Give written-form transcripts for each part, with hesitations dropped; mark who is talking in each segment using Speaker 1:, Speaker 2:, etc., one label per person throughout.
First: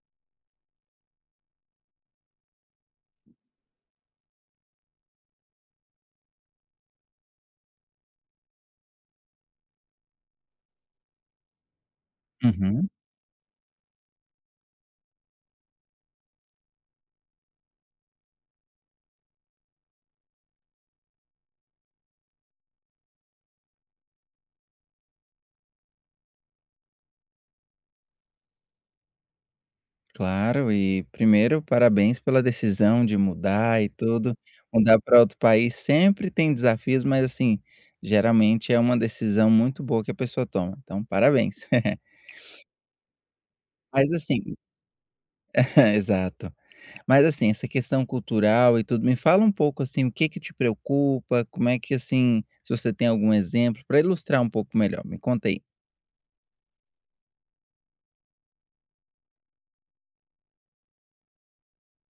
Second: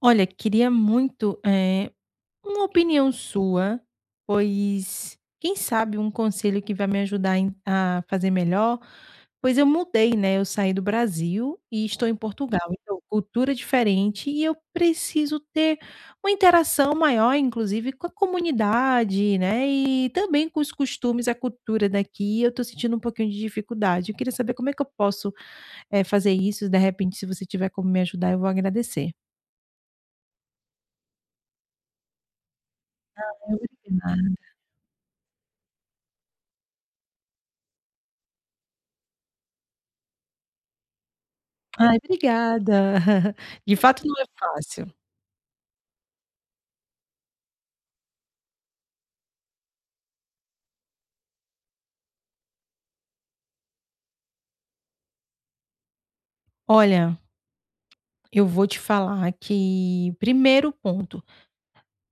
Speaker 1: Olha, queria muito, uma opinião sua, pois quem sabe um conselho que vai me ajudar em a fazer melhor, pois eu mudei, né, eu saí do Brasil e estou em Portugal,
Speaker 2: Uhum,
Speaker 1: então cultura diferente e eu preciso ter uma interação maior, inclusive com a comunidade, né, e também com os costumes, a cultura daqui, eu estou sentindo um pouquinho de dificuldade. Eu queria saber como é que eu posso, fazer isso, de repente se você tiver como me ajudar eu vou agradecer.
Speaker 2: claro. E primeiro, parabéns pela decisão de mudar e
Speaker 1: Obrigada.
Speaker 2: tudo. Mudar para outro país sempre tem desafios, mas assim, geralmente é uma decisão muito boa que a pessoa toma. Então, parabéns.
Speaker 1: Ai, obrigada. De fato
Speaker 2: Mas
Speaker 1: não é
Speaker 2: assim,
Speaker 1: fácil.
Speaker 2: exato. Mas assim, essa questão cultural e tudo, me fala um pouco assim, o que que te preocupa? Como é que assim, se você tem algum exemplo para ilustrar um pouco melhor, me conta aí.
Speaker 1: Olha, eu vou te falar que, primeiro ponto,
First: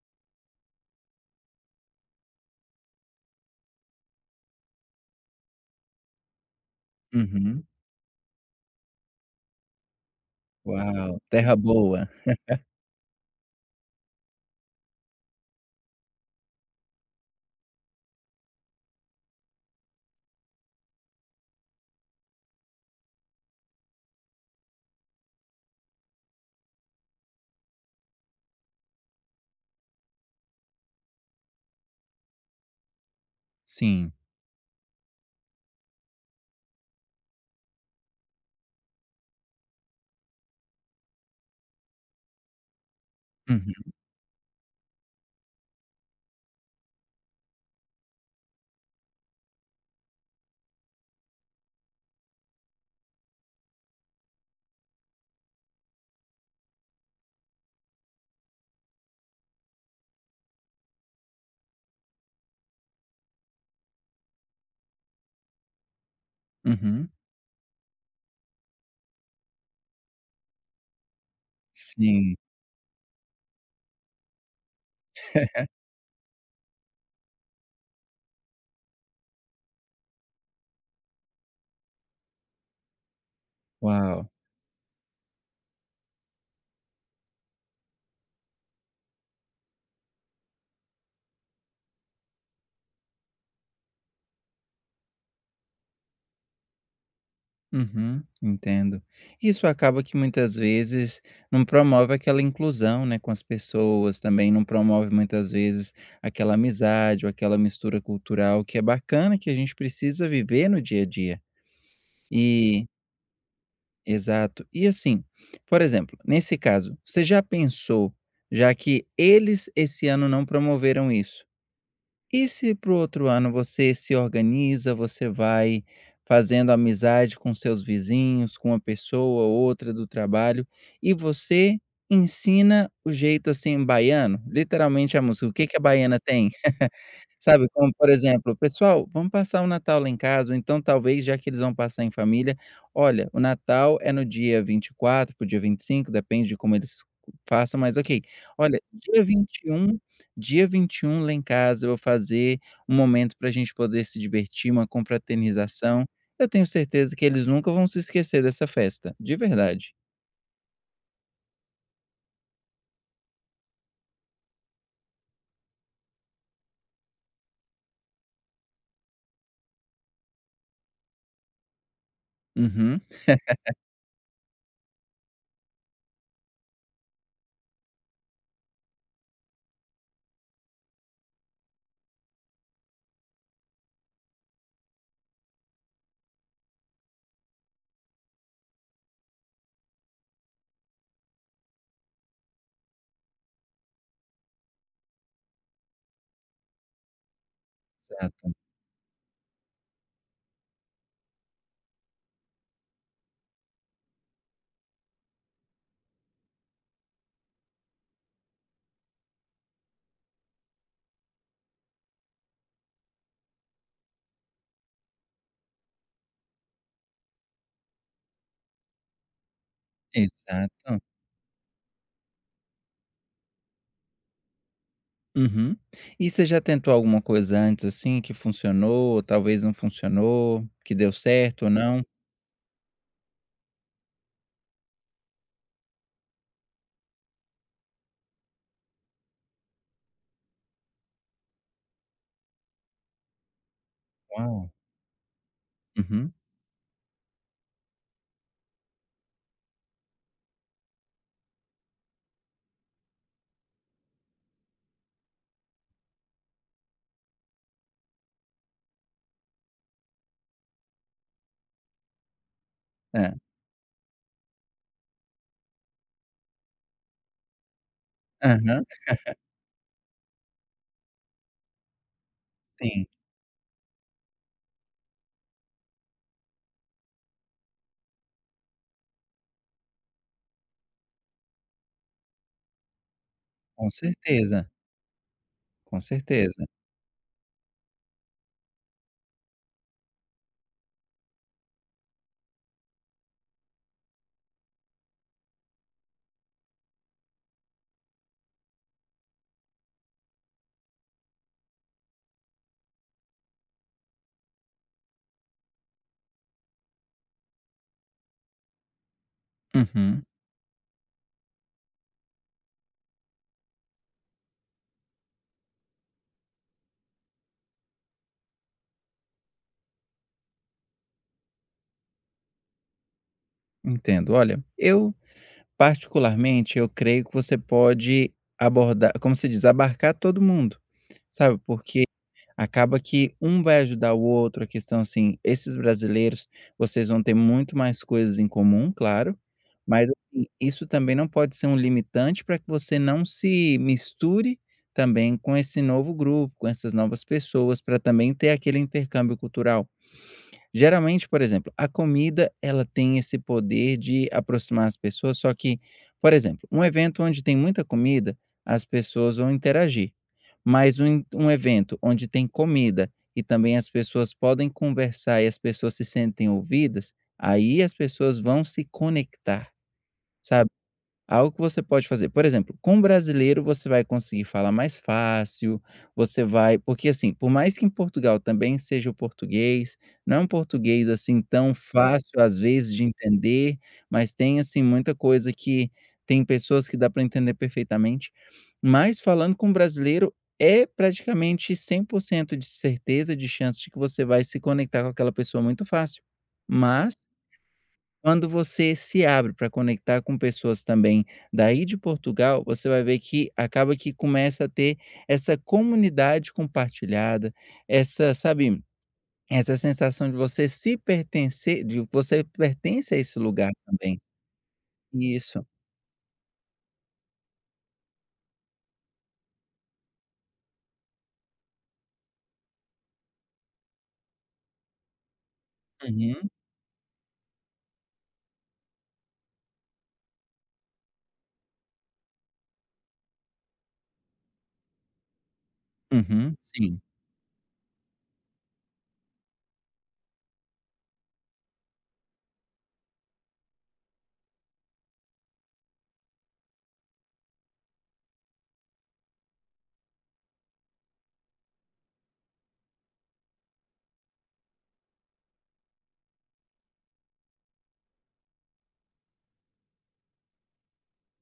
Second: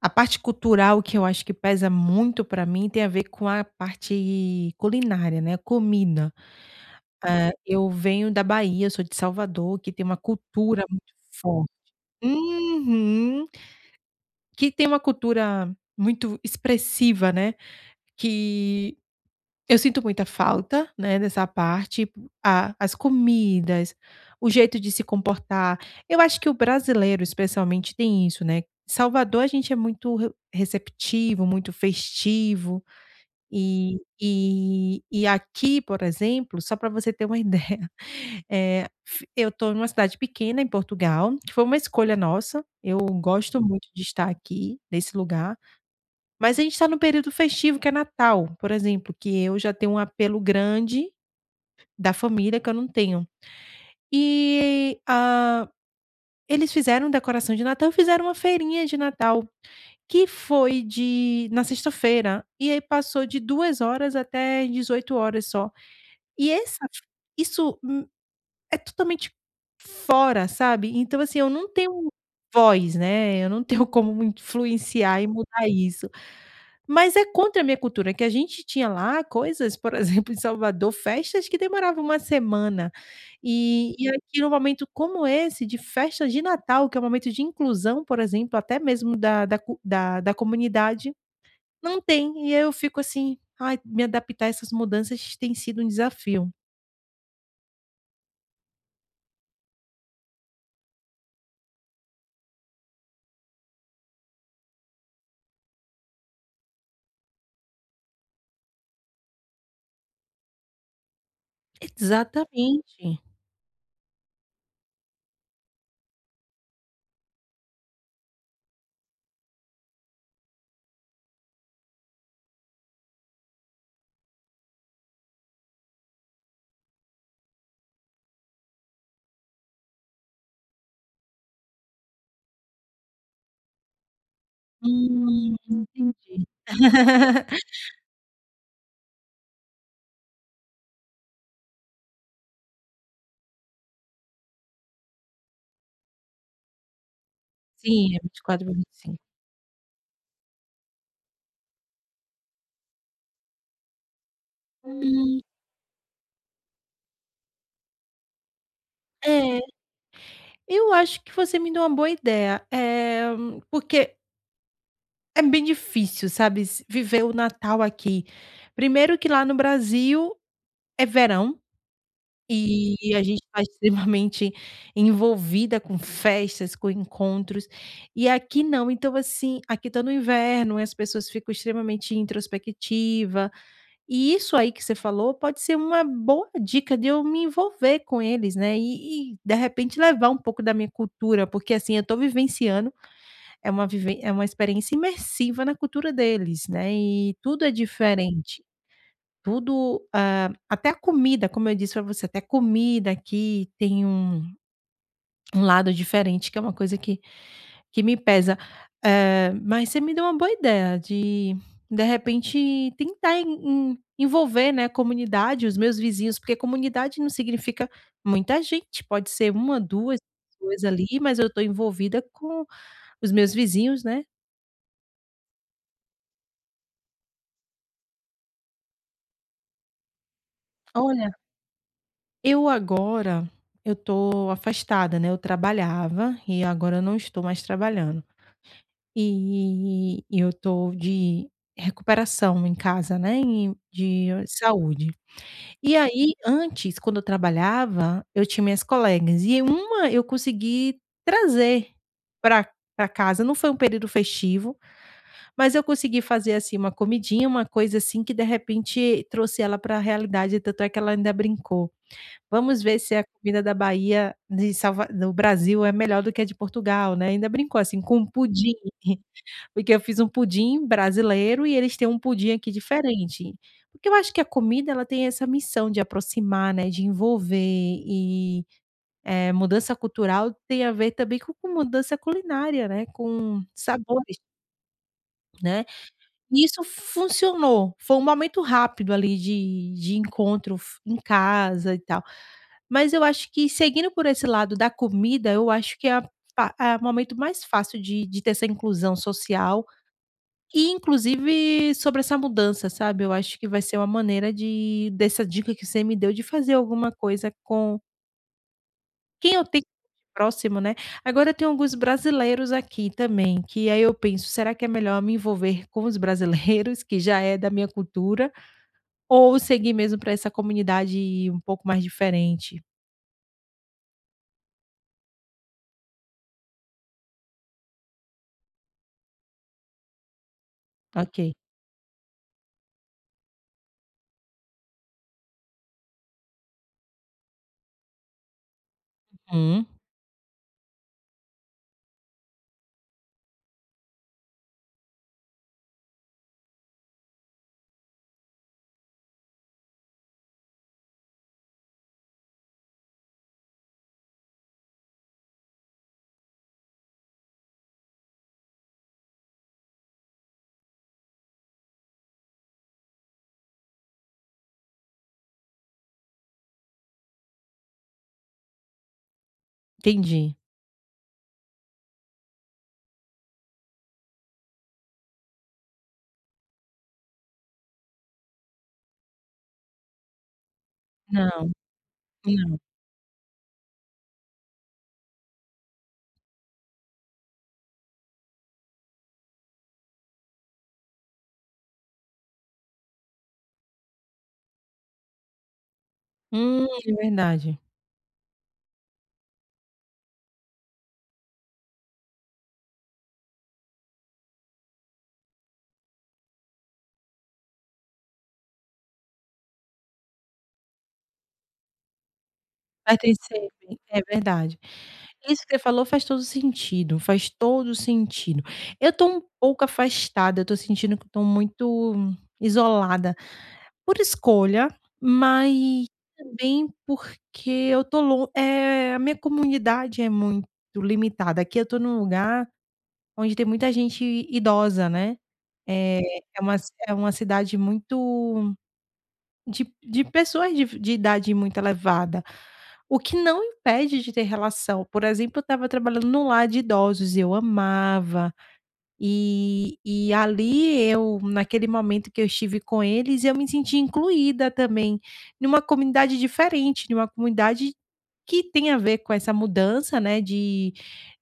Speaker 1: a parte cultural que eu acho que pesa muito para mim tem a ver com a parte culinária, né, comida.
Speaker 2: Uhum.
Speaker 1: Eu venho da Bahia, sou de Salvador, que tem uma cultura muito
Speaker 2: Uau, terra
Speaker 1: forte.
Speaker 2: boa.
Speaker 1: Uhum. Que tem uma cultura muito expressiva, né, que eu sinto muita falta, né, dessa parte, a as comidas, o jeito de se comportar. Eu acho que o brasileiro especialmente tem isso, né. Salvador a gente é muito re receptivo, muito festivo, e
Speaker 2: Sim.
Speaker 1: e e aqui, por exemplo, só para você ter uma ideia, eh, f eu tô numa cidade pequena em Portugal, que foi uma escolha nossa, eu gosto muito
Speaker 2: Uhum,
Speaker 1: de estar aqui, nesse lugar. Mas a gente está no período festivo que é Natal, por exemplo, que eu já tenho um apelo grande da família que eu não tenho. E, ah, eles fizeram decoração de Natal, fizeram uma feirinha de Natal, que foi de na sexta-feira, e aí passou de 2 horas até 18 horas só. E essa
Speaker 2: uhum.
Speaker 1: isso, hum, é totalmente fora, sabe. Então assim, eu não tenho
Speaker 2: Sim.
Speaker 1: voz, né, eu não tenho como influenciar e mudar isso. Mas é contra a minha cultura, que a gente tinha lá coisas, por exemplo, em Salvador, festas que demoravam uma semana. E
Speaker 2: Uau.
Speaker 1: aqui num momento como esse, de festa de Natal, que é um momento de inclusão, por exemplo, até mesmo da da cu da da comunidade, não tem. E aí eu fico assim: "Ai, me adaptar a essas mudanças tem sido um desafio".
Speaker 2: Uhum, entendo. Isso acaba que muitas vezes não promove aquela inclusão, né, com as pessoas, também não promove muitas vezes aquela amizade ou aquela mistura cultural que é bacana, que a gente precisa viver no dia a dia. E
Speaker 1: Exatamente.
Speaker 2: exato. E assim, por exemplo, nesse caso, você já pensou, já que eles esse ano não promoveram isso, e se para o outro ano você se organiza, você vai fazendo amizade com seus vizinhos, com uma pessoa ou outra do trabalho, e você ensina o jeito, assim, baiano, literalmente a música. O que que a baiana
Speaker 1: Entendi.
Speaker 2: tem? Sabe, como por exemplo: "Pessoal, vamos passar o Natal lá em casa", ou então talvez, já que eles vão passar em família: "Olha, o Natal é no dia 24 para o dia 25, depende de como eles façam, mas
Speaker 1: Sim, é
Speaker 2: ok.
Speaker 1: 24 pra
Speaker 2: Olha,
Speaker 1: 25.
Speaker 2: dia vinte e um lá em casa eu vou fazer um momento para a gente poder se divertir, uma
Speaker 1: Hum,
Speaker 2: confraternização. Eu tenho certeza que eles nunca vão se esquecer dessa festa", de
Speaker 1: é.
Speaker 2: verdade.
Speaker 1: Eu acho que você me deu uma boa ideia, porque é bem difícil, sabe, s viver o Natal aqui. Primeiro que lá no Brasil é verão,
Speaker 2: Uhum.
Speaker 1: e a gente está extremamente envolvida com festas, com encontros, e aqui não. Então, assim, aqui está no inverno e as pessoas ficam extremamente introspectiva, e isso aí que você falou pode ser uma boa dica de eu me envolver com eles, né, e de repente levar um pouco da minha cultura, porque, assim, eu estou vivenciando é uma viven é uma experiência imersiva na cultura deles, né, e tudo é
Speaker 2: Exato,
Speaker 1: diferente, tudo, ah, até a comida, como eu disse para você, até a comida aqui tem um lado diferente, que é uma coisa que me pesa. Mas você me deu uma boa ideia de repente, tentar en en envolver, né, a comunidade, os meus vizinhos, porque comunidade não significa muita gente, pode ser uma, duas pessoas
Speaker 2: exato.
Speaker 1: ali, mas eu estou envolvida com os meus vizinhos, né.
Speaker 2: Uhum. E você já tentou alguma coisa antes, assim, que funcionou, talvez não funcionou, que deu
Speaker 1: Olha.
Speaker 2: certo ou não?
Speaker 1: Eu agora, eu tô afastada, né, eu trabalhava e agora eu não estou mais trabalhando. E eu tô de recuperação em casa, né, e de
Speaker 2: Uau!
Speaker 1: saúde. E aí,
Speaker 2: Uhum.
Speaker 1: antes, quando eu trabalhava, eu tinha minhas colegas e uma eu consegui trazer para pra casa, não foi um período festivo, mas eu consegui fazer, assim, uma comidinha, uma coisa assim que de repente trouxe ela para a realidade, tanto é que ela ainda brincou. Vamos ver se a
Speaker 2: É.
Speaker 1: comida da Bahia de Salva no Brasil é melhor do que a de Portugal, né, ainda brincou assim com um pudim,
Speaker 2: Aham.
Speaker 1: porque eu fiz um pudim brasileiro e eles têm um pudim aqui
Speaker 2: Sim,
Speaker 1: diferente. Porque eu acho que a comida ela tem essa missão de aproximar, né, de envolver e, mudança cultural tem a ver também com mudança culinária, né, com
Speaker 2: com
Speaker 1: sabores,
Speaker 2: certeza,
Speaker 1: né.
Speaker 2: com
Speaker 1: E
Speaker 2: certeza.
Speaker 1: isso funcionou, foi um momento rápido ali de encontro f em casa e tal. Mas eu acho que seguindo por esse lado da comida, eu acho que é a pa é o momento mais fácil de ter essa inclusão social e inclusive sobre essa mudança, sabe, eu acho que vai ser uma maneira de dessa dica que você me deu de fazer alguma coisa com quem eu tenho
Speaker 2: Uhum.
Speaker 1: próximo, né. Agora tem alguns brasileiros aqui também, que aí eu penso: "Será que é melhor me envolver com os brasileiros, que já é da minha cultura, ou seguir mesmo para essa comunidade um pouco mais diferente?"
Speaker 2: Entendo. Olha, eu particularmente, eu creio que você pode abordar, como se diz, abarcar todo mundo,
Speaker 1: Ok.
Speaker 2: sabe, porque acaba que um vai ajudar o outro. A questão assim, esses brasileiros, vocês vão ter muito mais coisas em comum, claro,
Speaker 1: Uhum,
Speaker 2: mas assim, isso também não pode ser um limitante para que você não se misture também com esse novo grupo, com essas novas pessoas, para também ter aquele intercâmbio cultural. Geralmente, por exemplo, a comida ela tem esse poder de aproximar as pessoas, só que, por exemplo, um evento onde tem muita comida, as pessoas vão interagir. Mas um en um evento onde tem comida e também as pessoas podem conversar e as pessoas se sentem ouvidas, aí as pessoas vão se conectar,
Speaker 1: entendi.
Speaker 2: sabe? Algo que você pode fazer. Por exemplo, com o brasileiro você vai conseguir falar mais fácil, você vai porque, assim, por mais que em Portugal também seja o português, não é um português, assim,
Speaker 1: Não,
Speaker 2: tão fácil, às
Speaker 1: não.
Speaker 2: vezes, de entender, mas tem, assim, muita coisa que tem pessoas que dá para entender perfeitamente. Mas falando com o brasileiro, é praticamente 100% de certeza, de chance de que você vai se conectar com aquela pessoa muito fácil.
Speaker 1: É
Speaker 2: Mas
Speaker 1: verdade.
Speaker 2: quando você se abre para conectar com pessoas também daí de Portugal, você vai ver que acaba que começa a ter essa comunidade compartilhada, essa, sabe, essa sensação de você se pertencer, de você pertence a esse
Speaker 1: Pertencer,
Speaker 2: lugar também.
Speaker 1: é verdade. Isso
Speaker 2: Isso.
Speaker 1: que você falou faz todo sentido, faz todo sentido. Eu tô um pouco afastada, eu tô sentindo que eu tô muito isolada. Por escolha, mas
Speaker 2: Uhum,
Speaker 1: também porque eu tô a minha comunidade é muito limitada. Aqui eu tô num lugar onde tem muita gente idosa, né. Eh,
Speaker 2: uhum,
Speaker 1: é uma ci
Speaker 2: sim,
Speaker 1: é uma cidade muito de pessoas de idade muito elevada, o que não impede de ter relação. Por exemplo, eu estava trabalhando num lar de idosos e eu amava. E ali eu naquele momento que eu estive com eles, eu me senti incluída também, numa comunidade diferente, numa comunidade que tem a ver com essa mudança, né,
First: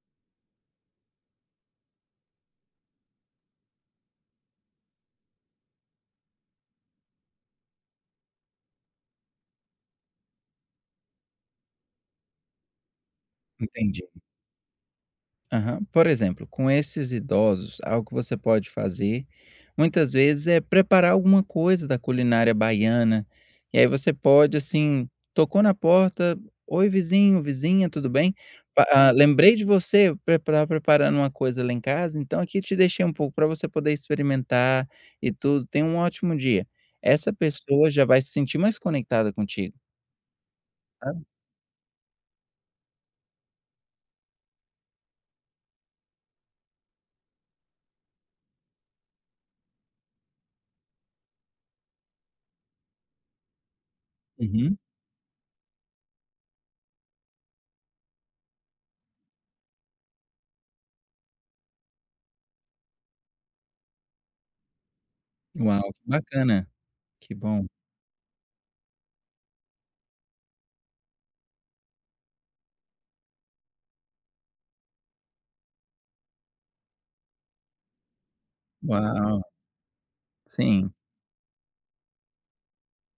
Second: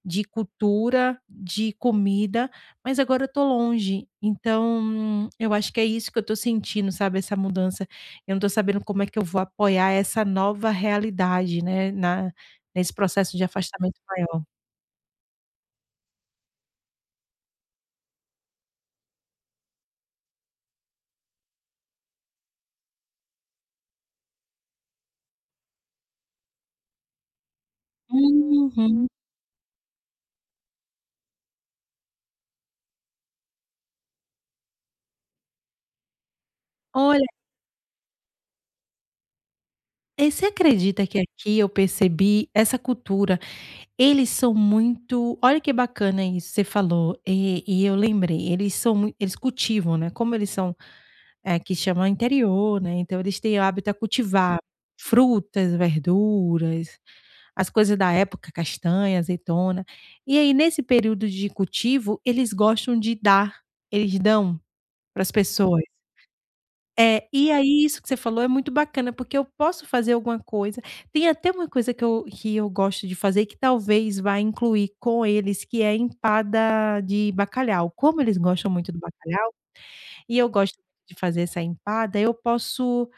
Speaker 1: de cultura, de comida, mas agora eu tô longe. Então, eu acho que é isso que eu tô sentindo, sabe, essa mudança. Eu não tô sabendo como é que eu vou apoiar essa nova realidade, né, na nesse processo de afastamento
Speaker 2: entendi.
Speaker 1: maior.
Speaker 2: Aham. Por exemplo, com esses idosos, algo que você pode fazer, muitas vezes, é preparar alguma coisa da culinária baiana. E aí você pode, assim, tocou na porta: "Oi, vizinho, vizinha, tudo bem?
Speaker 1: Uhum.
Speaker 2: Lembrei de você, pre estava preparando uma coisa lá em casa, então aqui te deixei um pouco para você poder experimentar e tudo. Tenha um ótimo dia".
Speaker 1: Olha.
Speaker 2: Essa pessoa já vai se sentir mais conectada contigo,
Speaker 1: Você acredita que
Speaker 2: sabe?
Speaker 1: aqui eu percebi essa cultura? Eles são muito, olha que bacana isso, você falou, e eu lembrei, eles são mui eles cultivam, né, como eles são, aqui chama interior, né, então eles têm o hábito a cultivar
Speaker 2: Uhum.
Speaker 1: frutas, verduras, as coisas da época, castanha, azeitona. E aí nesse período de cultivo, eles gostam de dar, eles dão para as pessoas.
Speaker 2: Uau, que bacana.
Speaker 1: É,
Speaker 2: Que
Speaker 1: e
Speaker 2: bom.
Speaker 1: aí isso que você falou é muito bacana, porque eu posso fazer alguma coisa. Tem até uma coisa que eu gosto de fazer, que talvez vá incluir com eles, que é empada de bacalhau. Como eles gostam muito do
Speaker 2: Uau,
Speaker 1: bacalhau, e eu gosto
Speaker 2: sim.
Speaker 1: de fazer essa empada, eu posso,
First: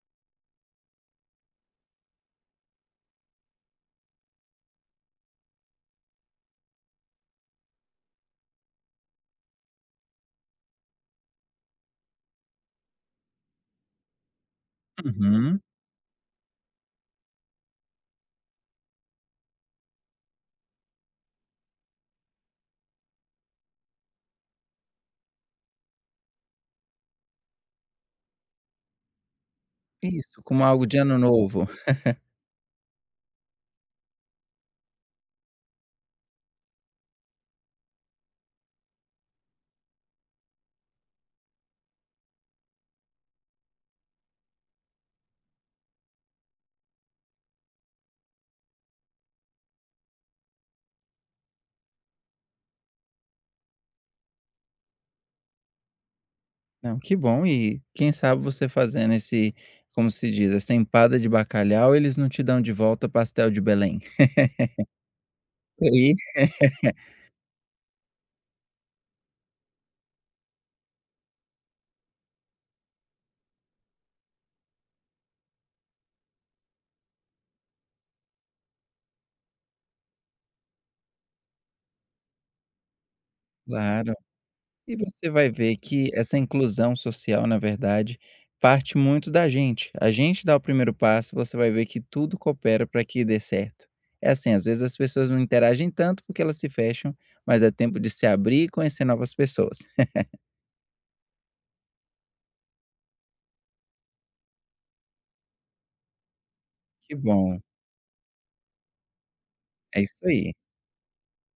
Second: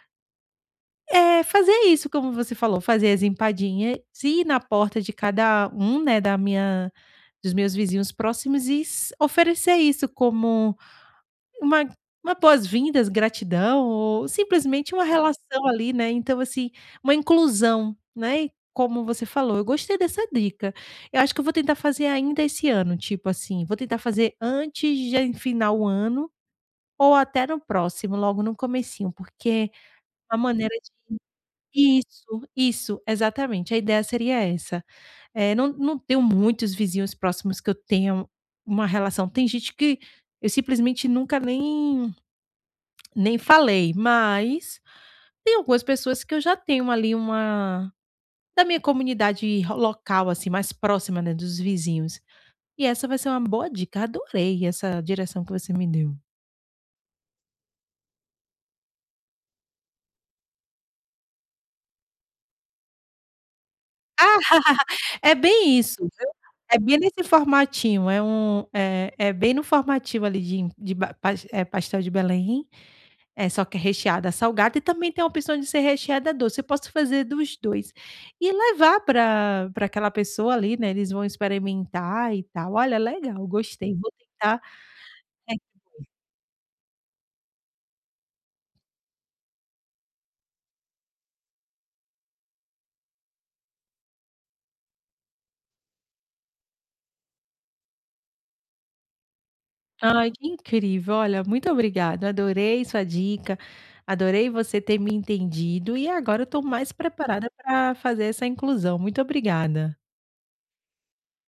Speaker 1: fazer isso, como você falou, fazer as empadinhas, ir na porta de cada um, né, da minha, dos meus vizinhos próximos e s oferecer isso como uma uma boas-vindas, gratidão ou simplesmente uma
Speaker 2: Uhum.
Speaker 1: relação ali, né, então assim, uma inclusão, né. E como você falou, eu gostei dessa dica. Eu acho que eu vou tentar fazer ainda esse ano, tipo assim, vou tentar fazer antes de final o ano ou até no próximo, logo no comecinho, porque a
Speaker 2: Isso, como
Speaker 1: maneira
Speaker 2: algo de ano novo.
Speaker 1: de isso, isso, exatamente, a ideia seria essa. Não, não tenho muitos vizinhos próximos que eu tenha uma relação, tem gente que eu simplesmente nunca nem falei, mas tem algumas pessoas que eu já tenho ali uma da minha comunidade ro local, assim, mais próxima, né, dos vizinhos. E essa vai ser uma boa dica, adorei essa direção que você me deu.
Speaker 2: Não, que bom. E quem sabe você fazendo esse, como se diz, essa empada de bacalhau, eles não te dão de volta pastel de Belém.
Speaker 1: É bem
Speaker 2: E
Speaker 1: isso,
Speaker 2: aí
Speaker 1: viu. É bem nesse formatinho, é um é é bem no formativo ali de pastel de Belém. É, só que é recheada salgada e também tem a opção de ser recheada doce, eu posso fazer dos 2 e levar para aquela pessoa ali, né, eles vão experimentar e tal. Olha, legal, gostei, vou
Speaker 2: claro.
Speaker 1: tentar.
Speaker 2: E você vai
Speaker 1: é
Speaker 2: ver que essa inclusão social, na verdade, parte muito da gente. A gente dá o primeiro passo, você vai ver que tudo coopera para que dê certo. É assim, às vezes as pessoas não interagem tanto porque elas se fecham, mas é tempo de se abrir e conhecer novas pessoas.
Speaker 1: Ai, que incrível, olha, muito obrigada, adorei sua dica, adorei você ter me entendido e agora eu estou mais
Speaker 2: Que
Speaker 1: preparada
Speaker 2: bom,
Speaker 1: para fazer essa inclusão. Muito obrigada.
Speaker 2: é isso aí.